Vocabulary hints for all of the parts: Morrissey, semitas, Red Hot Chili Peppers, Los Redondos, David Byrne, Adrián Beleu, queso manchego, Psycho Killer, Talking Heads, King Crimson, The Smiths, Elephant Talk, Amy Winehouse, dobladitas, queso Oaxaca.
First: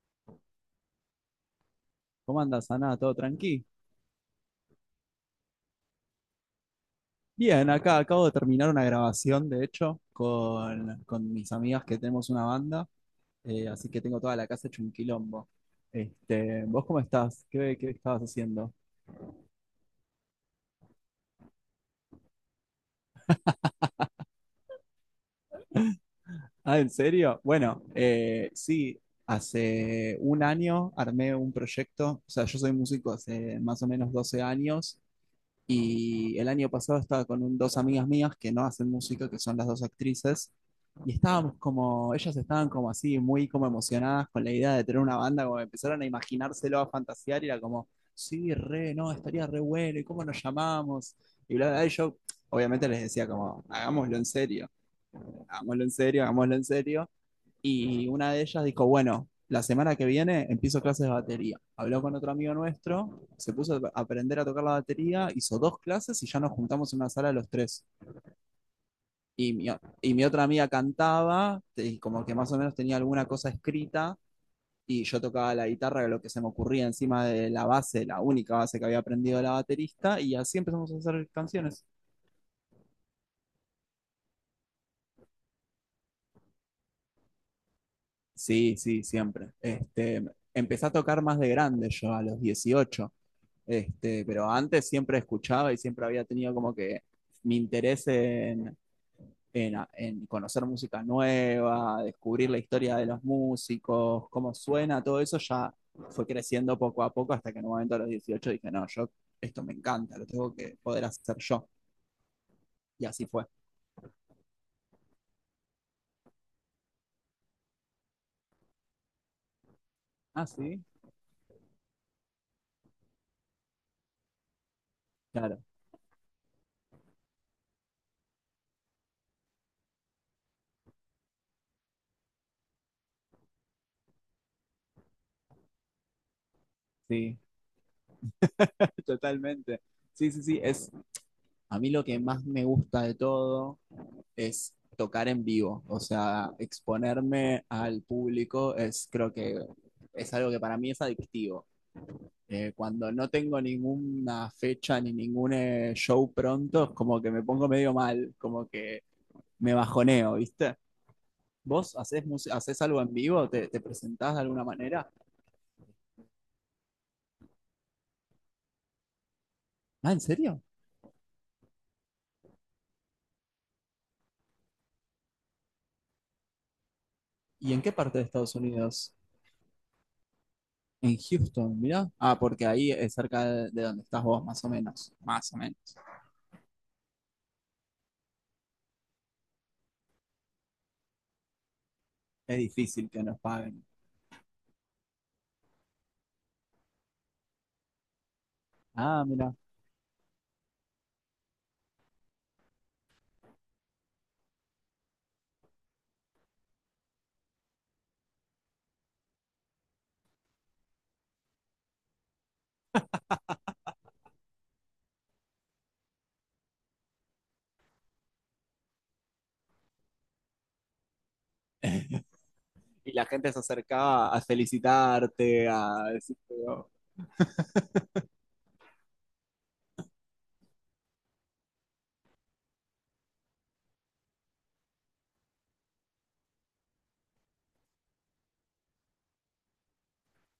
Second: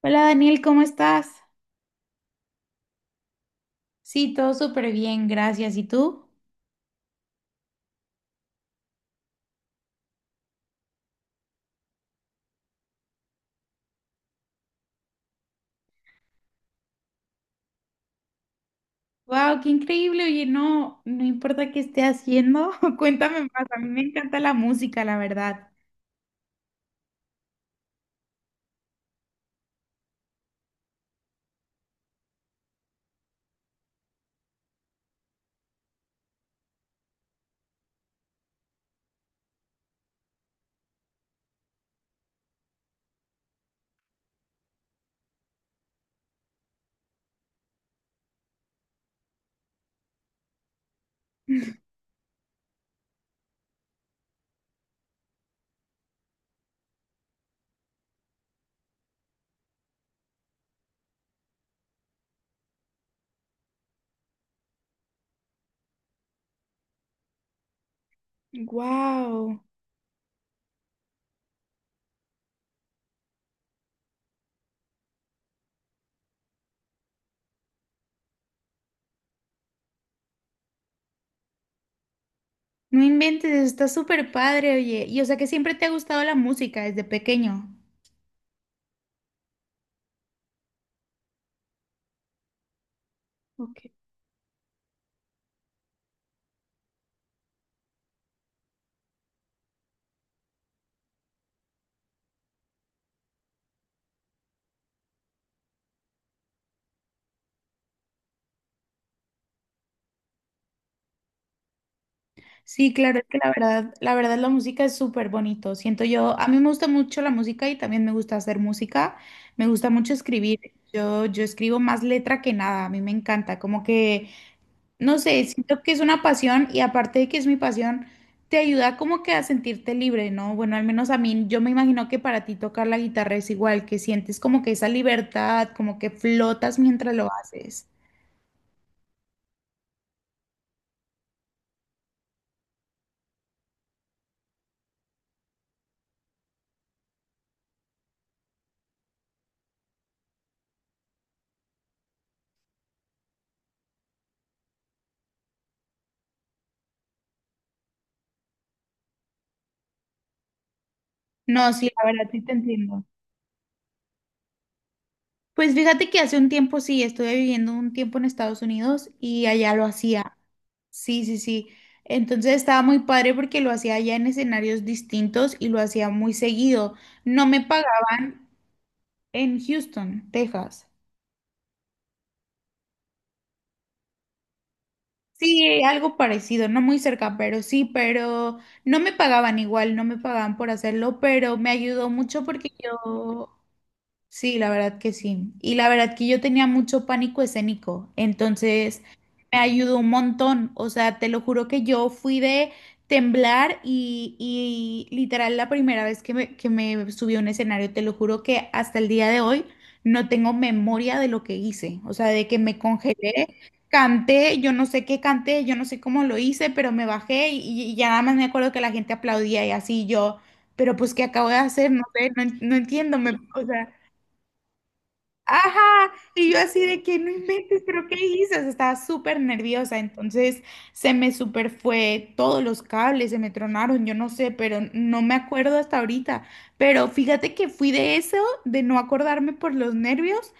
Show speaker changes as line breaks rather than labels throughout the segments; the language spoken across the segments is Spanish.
Hola Daniel, ¿cómo estás?
¿Cómo andas, Ana? ¿Todo tranqui?
Sí, todo súper bien, gracias. ¿Y tú?
Bien, acá acabo de terminar una grabación, de hecho, con mis amigas que tenemos una banda, así que tengo toda la casa hecho un quilombo. Este, ¿vos cómo estás? ¿Qué estabas haciendo?
Wow, qué increíble. Oye, no, no importa qué esté haciendo, cuéntame más. A mí me encanta la música, la verdad.
Ah, ¿en serio? Bueno, sí, hace un año armé un proyecto, o sea, yo soy músico hace más o menos 12 años. Y el año pasado estaba con dos amigas mías que no hacen música, que son las dos actrices, y estábamos como, ellas estaban como así, muy como emocionadas con la idea de tener una banda, como empezaron a imaginárselo, a fantasear, y era como, sí, re, no, estaría re bueno, ¿y cómo nos llamamos? Y bla, bla, bla, y yo obviamente les decía como, hagámoslo en serio, hagámoslo en serio, hagámoslo en serio, y una de ellas dijo, bueno, la semana que viene empiezo clases de batería. Habló con otro amigo nuestro, se puso a aprender a tocar la batería, hizo dos clases y ya nos juntamos en una sala los tres. Y
Wow,
mi, y mi otra amiga cantaba y como que más o menos tenía alguna cosa escrita, y yo tocaba la guitarra, lo que se me ocurría encima de la base, la única base que había aprendido de la baterista, y así empezamos a hacer canciones.
no inventes, está súper padre, oye. Y o sea que siempre te ha gustado la música desde pequeño.
Sí, sí, siempre. Empecé a tocar más de grande yo, a los 18.
Ok.
Pero antes siempre escuchaba y siempre había tenido como que mi interés en, conocer música nueva, descubrir la historia de los músicos, cómo suena. Todo eso ya fue creciendo poco a poco hasta que en un momento a los 18 dije, no, yo esto me encanta, lo tengo que poder hacer yo.
Sí,
Y
claro, es
así
que
fue.
la verdad la música es súper bonito. Siento yo, a mí me gusta mucho la música y también me gusta hacer música. Me gusta mucho
Ah,
escribir.
sí,
Yo escribo más letra que nada. A mí me encanta, como que no sé,
claro,
siento que es una pasión y aparte de que es mi pasión, te ayuda como que a sentirte libre, ¿no? Bueno, al menos a mí, yo me imagino que para ti tocar la guitarra es igual, que sientes como que esa libertad, como que flotas mientras lo
sí,
haces.
totalmente. Sí, sí, sí, es a mí lo que más me gusta de todo es tocar en vivo, o sea, exponerme al público es creo que es algo que para mí es adictivo. Cuando no tengo ninguna fecha ni ningún show pronto, es como que me pongo medio mal, como que me bajoneo, ¿viste?
No, sí,
¿Vos
la
haces,
verdad sí te
haces algo
entiendo.
en vivo? ¿Te presentás de alguna manera?
Pues fíjate que hace un tiempo sí, estuve viviendo un tiempo en Estados Unidos y allá lo
Ah, ¿en
hacía.
serio?
Sí, sí, sí. Entonces estaba muy padre porque lo hacía allá en escenarios distintos y lo hacía muy seguido. No me
¿Y en qué parte de
pagaban
Estados Unidos?
en Houston, Texas.
En Houston, mira. Ah, porque ahí es cerca de, donde estás vos, más o menos. Más o menos.
Sí, algo parecido, no muy cerca, pero sí, pero no me pagaban igual, no me pagaban por hacerlo, pero me ayudó mucho
Es
porque
difícil que nos
yo
paguen.
sí, la verdad que sí. Y la verdad que yo tenía mucho pánico escénico, entonces
Ah, mira.
me ayudó un montón. O sea, te lo juro que yo fui de temblar y literal la primera vez que me subí a un escenario, te lo juro que hasta el día de hoy no tengo memoria de lo que hice. O sea, de que me congelé, canté, yo no sé qué canté, yo no sé cómo lo hice, pero me bajé y ya nada más me acuerdo que la gente aplaudía y así yo. Pero pues, ¿qué acabo de hacer? No sé, no, no
Y
entiendo.
la
Me,
gente se
o sea,
acercaba a felicitarte, a
ajá, y
decirte,
yo así
"Oh".
de que no inventes, pero ¿qué dices? Estaba súper nerviosa, entonces se me super fue todos los cables, se me tronaron, yo no sé, pero no me acuerdo hasta ahorita. Pero fíjate que fui de eso, de no acordarme por los nervios,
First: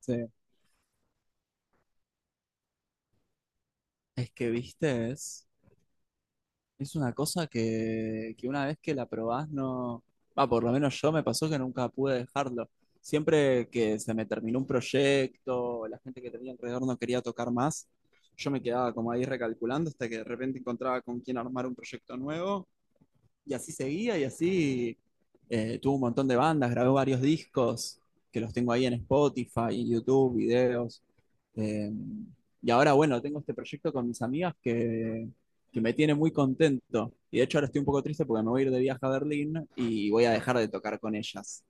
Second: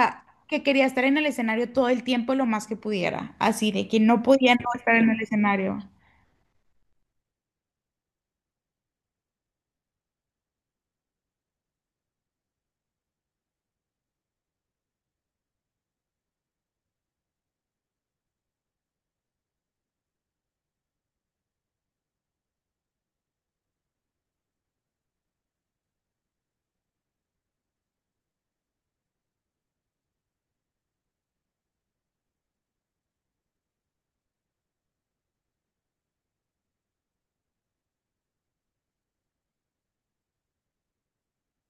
Sí,
que quería estar en el escenario todo el tiempo lo más que pudiera, así de que no
es que
podía no estar en
viste,
el
es,
escenario.
es una cosa que una vez que la probás no, va, por lo menos yo, me pasó que nunca pude dejarlo. Siempre que se me terminó un proyecto, la gente que tenía alrededor no quería tocar más, yo me quedaba como ahí recalculando hasta que de repente encontraba con quién armar un proyecto nuevo. Y así seguía, y así tuvo un montón de bandas, grabó varios discos que los tengo ahí en Spotify, en YouTube, videos. Eh, y ahora, bueno, tengo este proyecto con mis amigas que, me tiene muy contento. Y de hecho ahora estoy un poco triste porque me voy a ir de viaje a Berlín y voy a dejar de tocar con ellas.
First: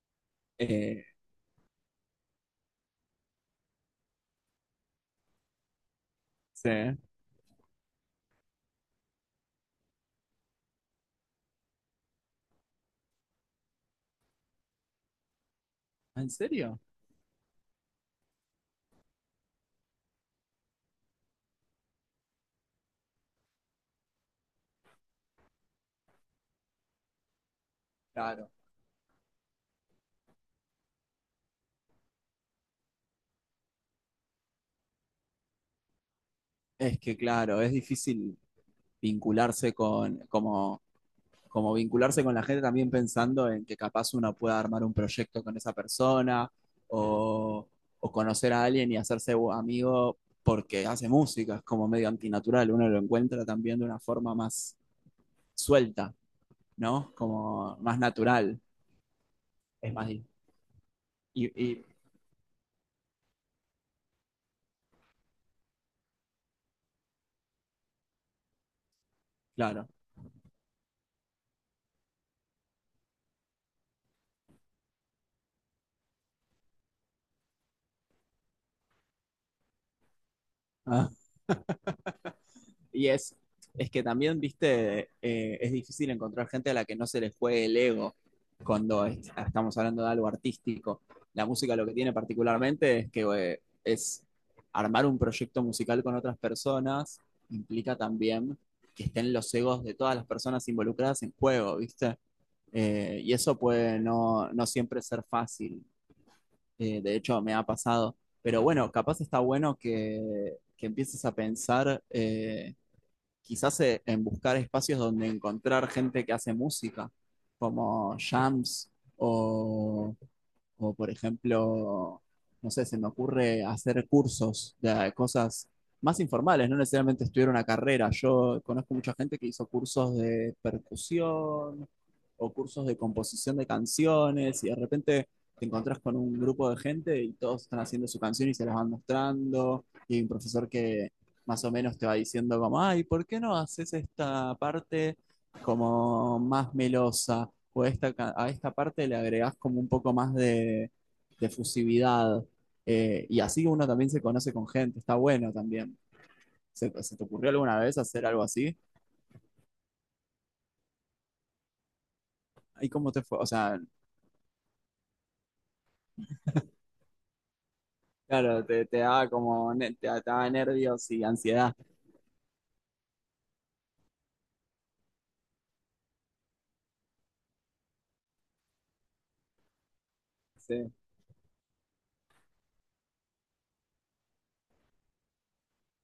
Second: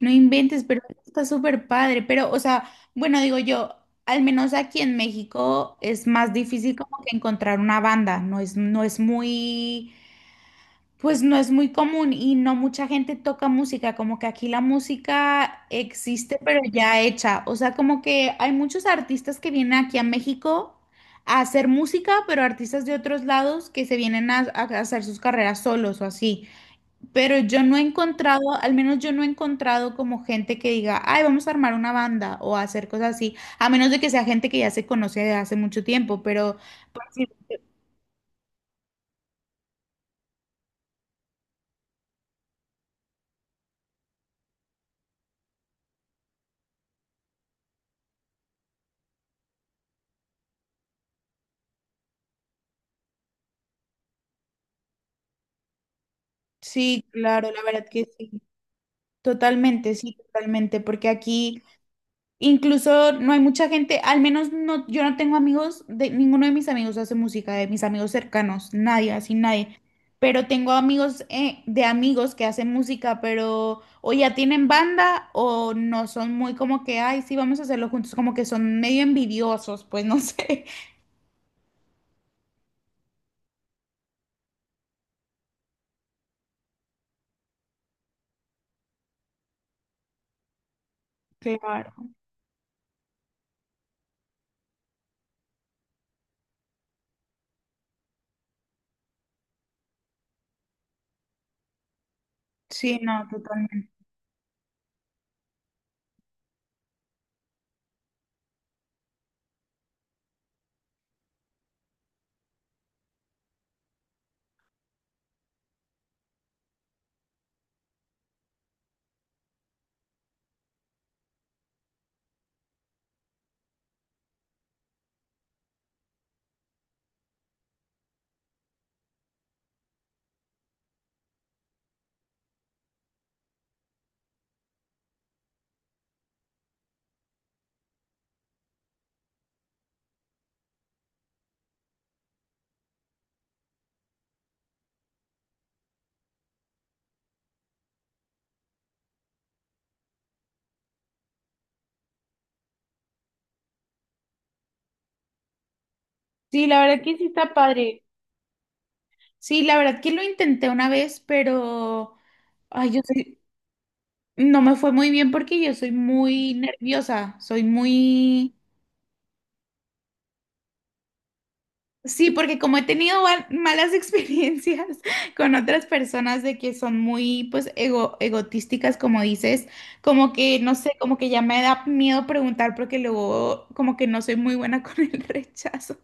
No inventes, pero
Eh,
está súper padre. Pero, o sea, bueno, digo yo, al menos aquí en México es más
¿Sí?
difícil como que encontrar una banda. No es muy, pues no es muy común y no mucha gente toca música. Como que aquí la música
¿En
existe, pero
serio?
ya hecha. O sea, como que hay muchos artistas que vienen aquí a México a hacer música, pero artistas de otros lados que se vienen a hacer sus carreras solos o así. Pero yo no he encontrado,
Claro.
al menos yo no he encontrado como gente que diga, ay, vamos a armar una banda o a hacer cosas así, a menos de que sea gente que ya se conoce de hace mucho tiempo, pero
Es que claro, es difícil vincularse con, como vincularse con la gente, también pensando en que capaz uno pueda armar un proyecto con esa persona, o, o, conocer a alguien y hacerse amigo porque hace música, es como medio antinatural. Uno lo encuentra también de una forma más suelta,
sí,
¿no?
claro, la
Como
verdad
más
que
natural, es más.
sí,
Y,
totalmente, porque aquí
y
incluso no hay mucha gente, al menos no, yo no tengo amigos, de, ninguno de mis amigos hace música, de mis amigos cercanos, nadie, así nadie.
claro.
Pero tengo amigos de amigos que hacen música, pero o ya tienen banda o no son muy como que, ay, sí, vamos a hacerlo juntos, como que son medio envidiosos, pues no sé.
Ah. Y es que también, viste, es difícil encontrar gente a la que no se les juegue el ego cuando estamos hablando de algo artístico. La música lo
Claro.
que tiene particularmente es que es armar un proyecto musical con otras personas, implica también que estén los egos de todas las personas involucradas en juego, ¿viste?
Sí,
Eh,
no,
y eso
totalmente.
puede no, no siempre ser fácil. De hecho, me ha pasado. Pero bueno, capaz está bueno que empieces a pensar, quizás en buscar espacios donde encontrar gente que hace música, como jams, o o por ejemplo, no sé, se me ocurre hacer cursos de cosas más informales, no necesariamente estudiar una carrera. Yo conozco mucha gente que hizo cursos de percusión o cursos de composición de canciones, y de repente te encontrás con un grupo de gente y todos están haciendo su canción y se las van mostrando, y hay un profesor que más o menos te va diciendo como, ay, ¿por qué no haces esta parte como más melosa? O a esta, parte le agregás como un poco más de fusividad. Y así uno también se conoce con gente, está bueno también.
Sí, la
¿Se,
verdad que
se te
sí
ocurrió
está
alguna vez
padre.
hacer algo así?
Sí, la verdad que lo intenté una vez, pero,
¿Y
ay, yo
cómo te fue?
soy,
O sea,
no me fue muy bien porque yo soy muy nerviosa, soy muy...
claro, te, da como, te da nervios y ansiedad.
Sí, porque como he tenido malas experiencias con otras personas de que son muy, pues, egotísticas, como dices, como que, no sé,
Sí,
como que ya me da miedo preguntar porque luego como que no soy muy buena con el rechazo.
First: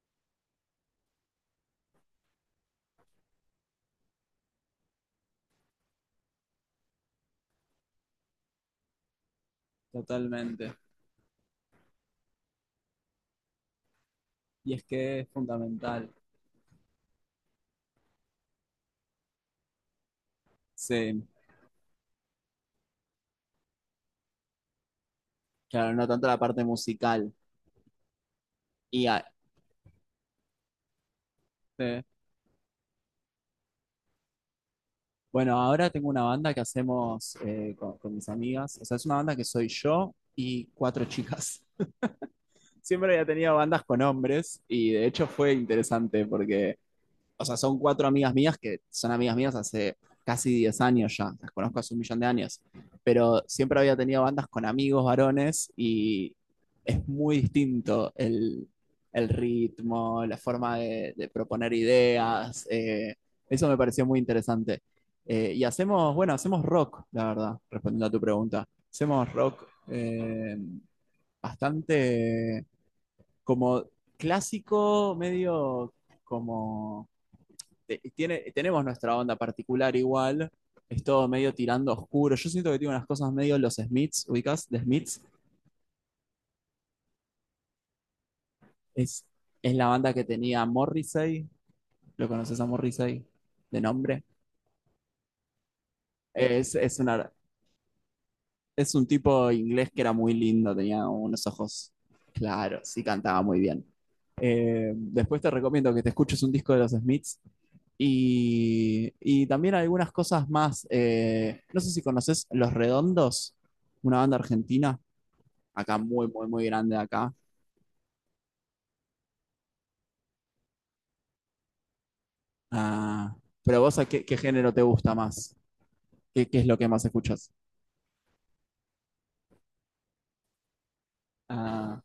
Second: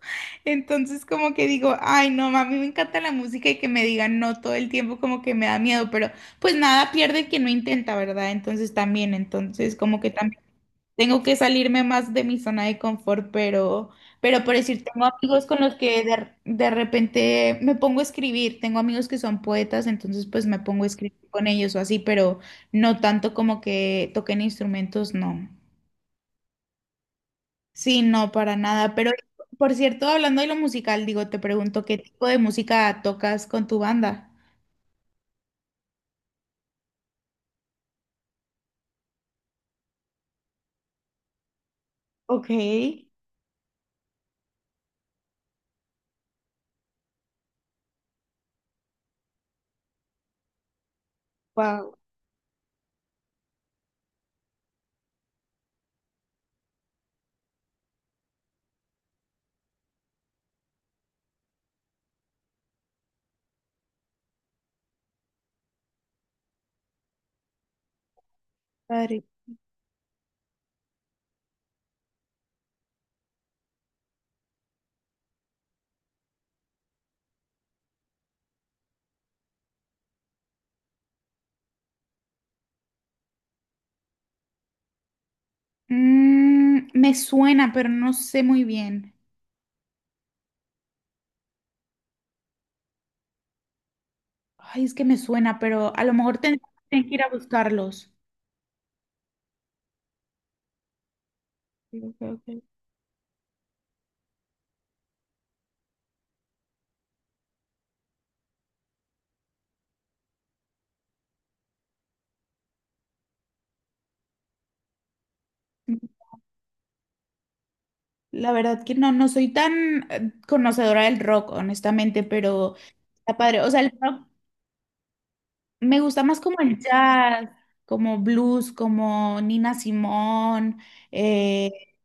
Entonces como que digo, ay, no, ma, a mí me encanta la música y que me digan no todo el tiempo como que me da miedo, pero pues nada pierde el que no intenta, ¿verdad? Entonces también, entonces como que...
totalmente.
Tengo que salirme más de mi zona de confort, pero por
Y es
decir, tengo
que es
amigos con los que
fundamental.
de repente me pongo a escribir. Tengo amigos que son poetas, entonces pues me pongo a escribir
Sí,
con ellos o así, pero no tanto como que toquen instrumentos, no.
claro, no tanto la parte musical.
Sí, no, para nada.
Y
Pero
a-
por cierto, hablando de lo musical, digo, te pregunto, ¿qué
sí.
tipo de música tocas con tu banda?
Bueno, ahora tengo una banda que hacemos con mis amigas. O sea, es una banda que soy yo y cuatro chicas.
Ok,
Siempre había tenido bandas con hombres y de hecho fue interesante porque, o sea, son cuatro amigas mías que son amigas mías hace casi 10 años ya, las conozco
wow,
hace un millón de años, pero siempre había tenido bandas con amigos varones, y es muy distinto el, ritmo, la forma de proponer ideas, eso me pareció muy interesante. Y hacemos, bueno, hacemos rock, la verdad, respondiendo a tu pregunta.
padre.
Hacemos rock, bastante como clásico, medio como. Tenemos nuestra onda particular igual, es todo medio tirando oscuro. Yo siento que tiene unas cosas medio los Smiths, ubicás, The Smiths.
Mm, me suena, pero no sé muy bien.
Es, es la banda que tenía Morrissey, ¿lo conoces a Morrissey de nombre?
Ay, es que me suena, pero a lo mejor
Es, es,
tengo que ir a
una,
buscarlos.
es un tipo inglés que era muy lindo, tenía unos ojos
Sí, ok, ok.
claros y cantaba muy bien. Después te recomiendo que te escuches un disco de los Smiths. Y también algunas cosas más. No sé si conoces Los Redondos, una banda argentina, acá muy, muy, muy grande acá.
La verdad que no, no soy tan conocedora del rock, honestamente, pero
Ah,
está padre. O sea,
pero
el
vos, ¿a qué,
rock
qué género te gusta más?
me gusta más
¿Qué,
como
qué es lo
el
que más
jazz,
escuchas?
como blues, como Nina Simone, eh,
Ah,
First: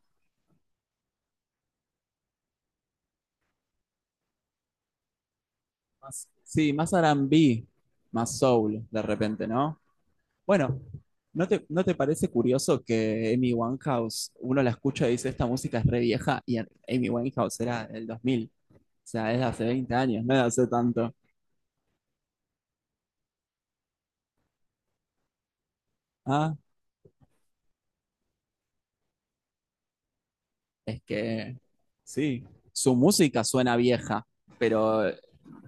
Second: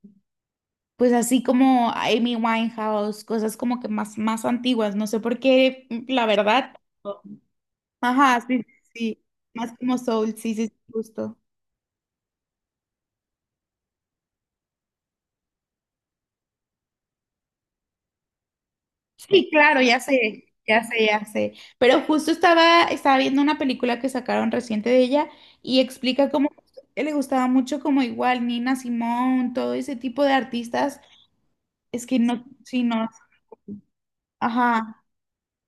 pues así como Amy Winehouse, cosas como que más, más antiguas. No sé por qué, mm, la
sí,
verdad.
más R&B, más
Ajá, sí,
soul,
sí,
de
sí,
repente,
más
¿no?
como soul, sí, sí, sí,
Bueno,
justo.
¿no te parece curioso que Amy Winehouse, uno la escucha y dice, esta música es re vieja, y Amy Winehouse era del 2000? O sea, es de
Sí,
hace
claro,
20
ya
años, no es
sé,
de hace
ya sé,
tanto.
ya sé. Pero justo estaba viendo una película que sacaron reciente de ella y explica cómo
Ah,
que le gustaba mucho como igual Nina Simón, todo ese tipo de artistas.
es que
Es que
sí,
no, sí,
su
no,
música suena vieja,
ajá,
pero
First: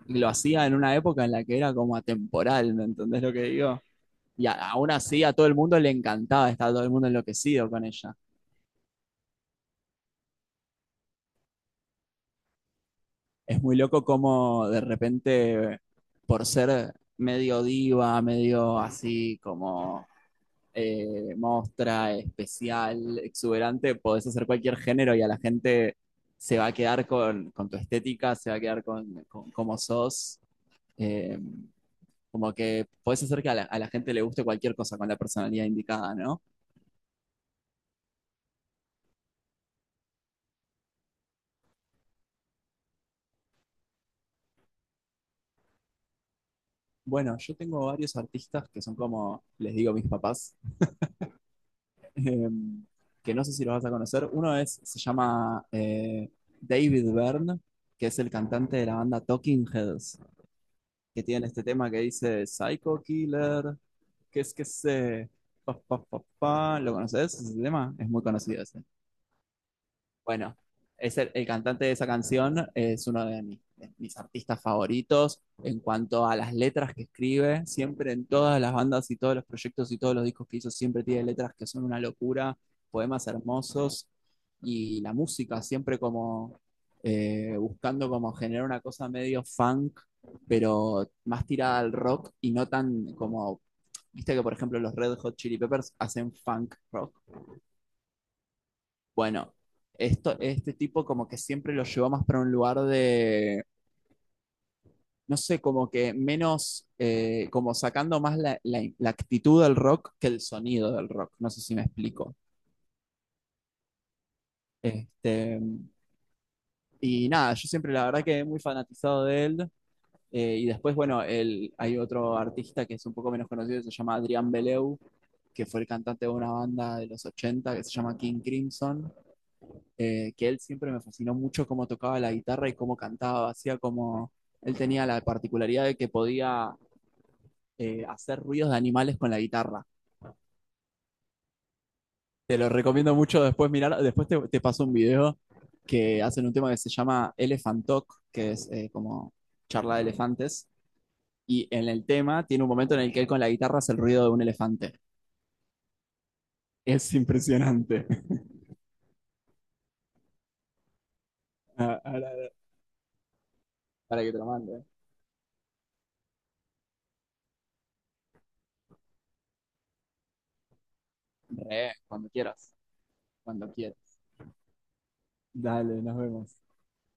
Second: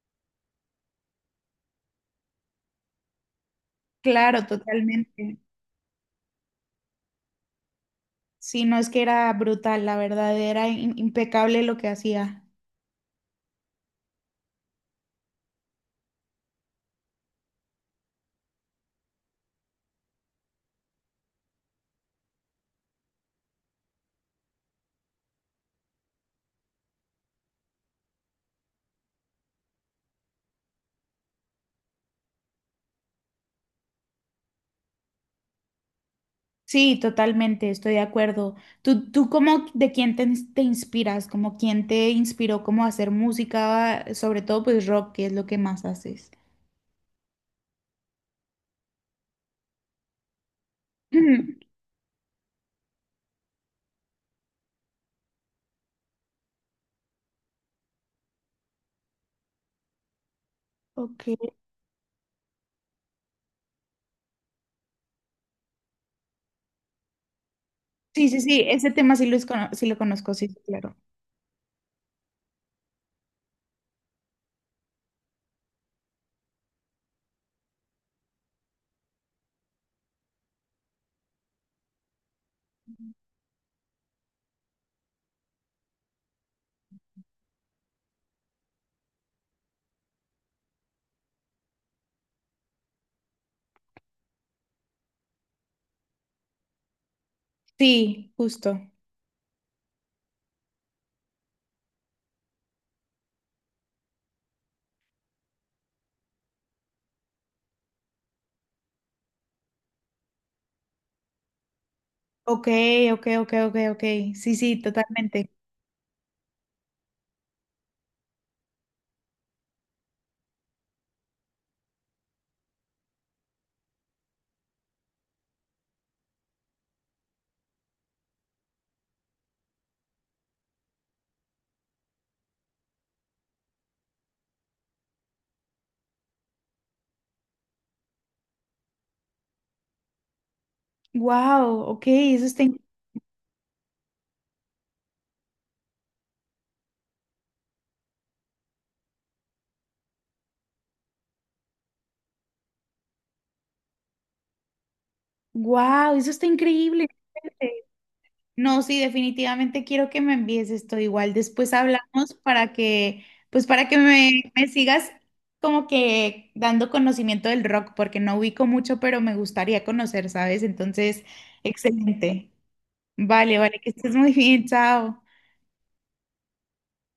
lo hacía en una época en la que era como atemporal, ¿me entendés lo que digo?
claro,
Aún así a
totalmente.
todo el mundo le encantaba, estaba todo el mundo enloquecido con ella.
Sí, no es que era brutal, la verdad, era impecable lo que hacía.
Es muy loco como de repente, por ser medio diva, medio así como mostra, especial, exuberante, podés hacer cualquier género y a la gente se va a quedar con, tu estética, se va a quedar con cómo sos. Eh, como que podés hacer que a la gente le guste cualquier cosa con la personalidad indicada, ¿no?
Sí, totalmente, estoy de acuerdo. ¿Tú cómo, de quién te, te inspiras? ¿Como quién te inspiró como a hacer música, sobre todo pues rock, que es lo que más haces?
Bueno, yo tengo varios artistas que son como, les digo, mis papás,
Ujú.
eh, que no sé si los vas a conocer. Uno es, se llama David Byrne, que es el cantante de la banda Talking Heads, que tiene
Ok.
este tema que dice Psycho Killer, que es que se. Pa, pa, pa, pa. ¿Lo conoces ese tema? Es muy
Sí, sí, sí,
conocido ese.
ese tema sí lo, sí lo conozco, sí, sí,
Bueno,
claro.
es el, cantante de esa canción es uno de mis artistas favoritos en cuanto a las letras que escribe. Siempre en todas las bandas y todos los proyectos y todos los discos que hizo, siempre tiene letras que son una locura, poemas hermosos, y la música siempre como buscando como generar una cosa medio funk, pero más tirada al rock y no tan como, viste que por ejemplo los Red Hot Chili Peppers hacen funk rock.
Sí, justo.
Bueno, este tipo como que siempre lo llevó más para un lugar de, no sé, como que menos, como sacando más la actitud del rock que el sonido del rock, no sé si me explico.
Ok, ok, ok, ok, ok. Sí, sí, totalmente.
Este, y nada, yo siempre la verdad que muy fanatizado de él. Y después, bueno, hay otro artista que es un poco menos conocido, que se llama Adrián Beleu, que fue el cantante de una banda de los 80 que se llama King Crimson. Que él siempre me fascinó mucho cómo tocaba la guitarra y cómo cantaba, hacía como, él tenía la particularidad de que podía hacer ruidos de animales con la guitarra.
Wow, ok, eso
Te
está,
lo recomiendo mucho después mirar, después te, paso un video que hacen un tema que se llama Elephant Talk, que es como charla de elefantes, y en el tema tiene un momento en el que él con la guitarra hace el ruido de un elefante.
wow, eso está increíble.
Es impresionante.
No, sí, definitivamente quiero que me envíes esto. Igual después
Ahora-
hablamos
ahora-
para que, pues para que
Para que te lo
me
mande.
sigas como que dando conocimiento del rock, porque no ubico mucho, pero me gustaría conocer, ¿sabes? Entonces,
Re, cuando
excelente.
quieras,
Vale,
cuando
vale, que
quieras.
estés muy bien, chao.
Dale, nos vemos.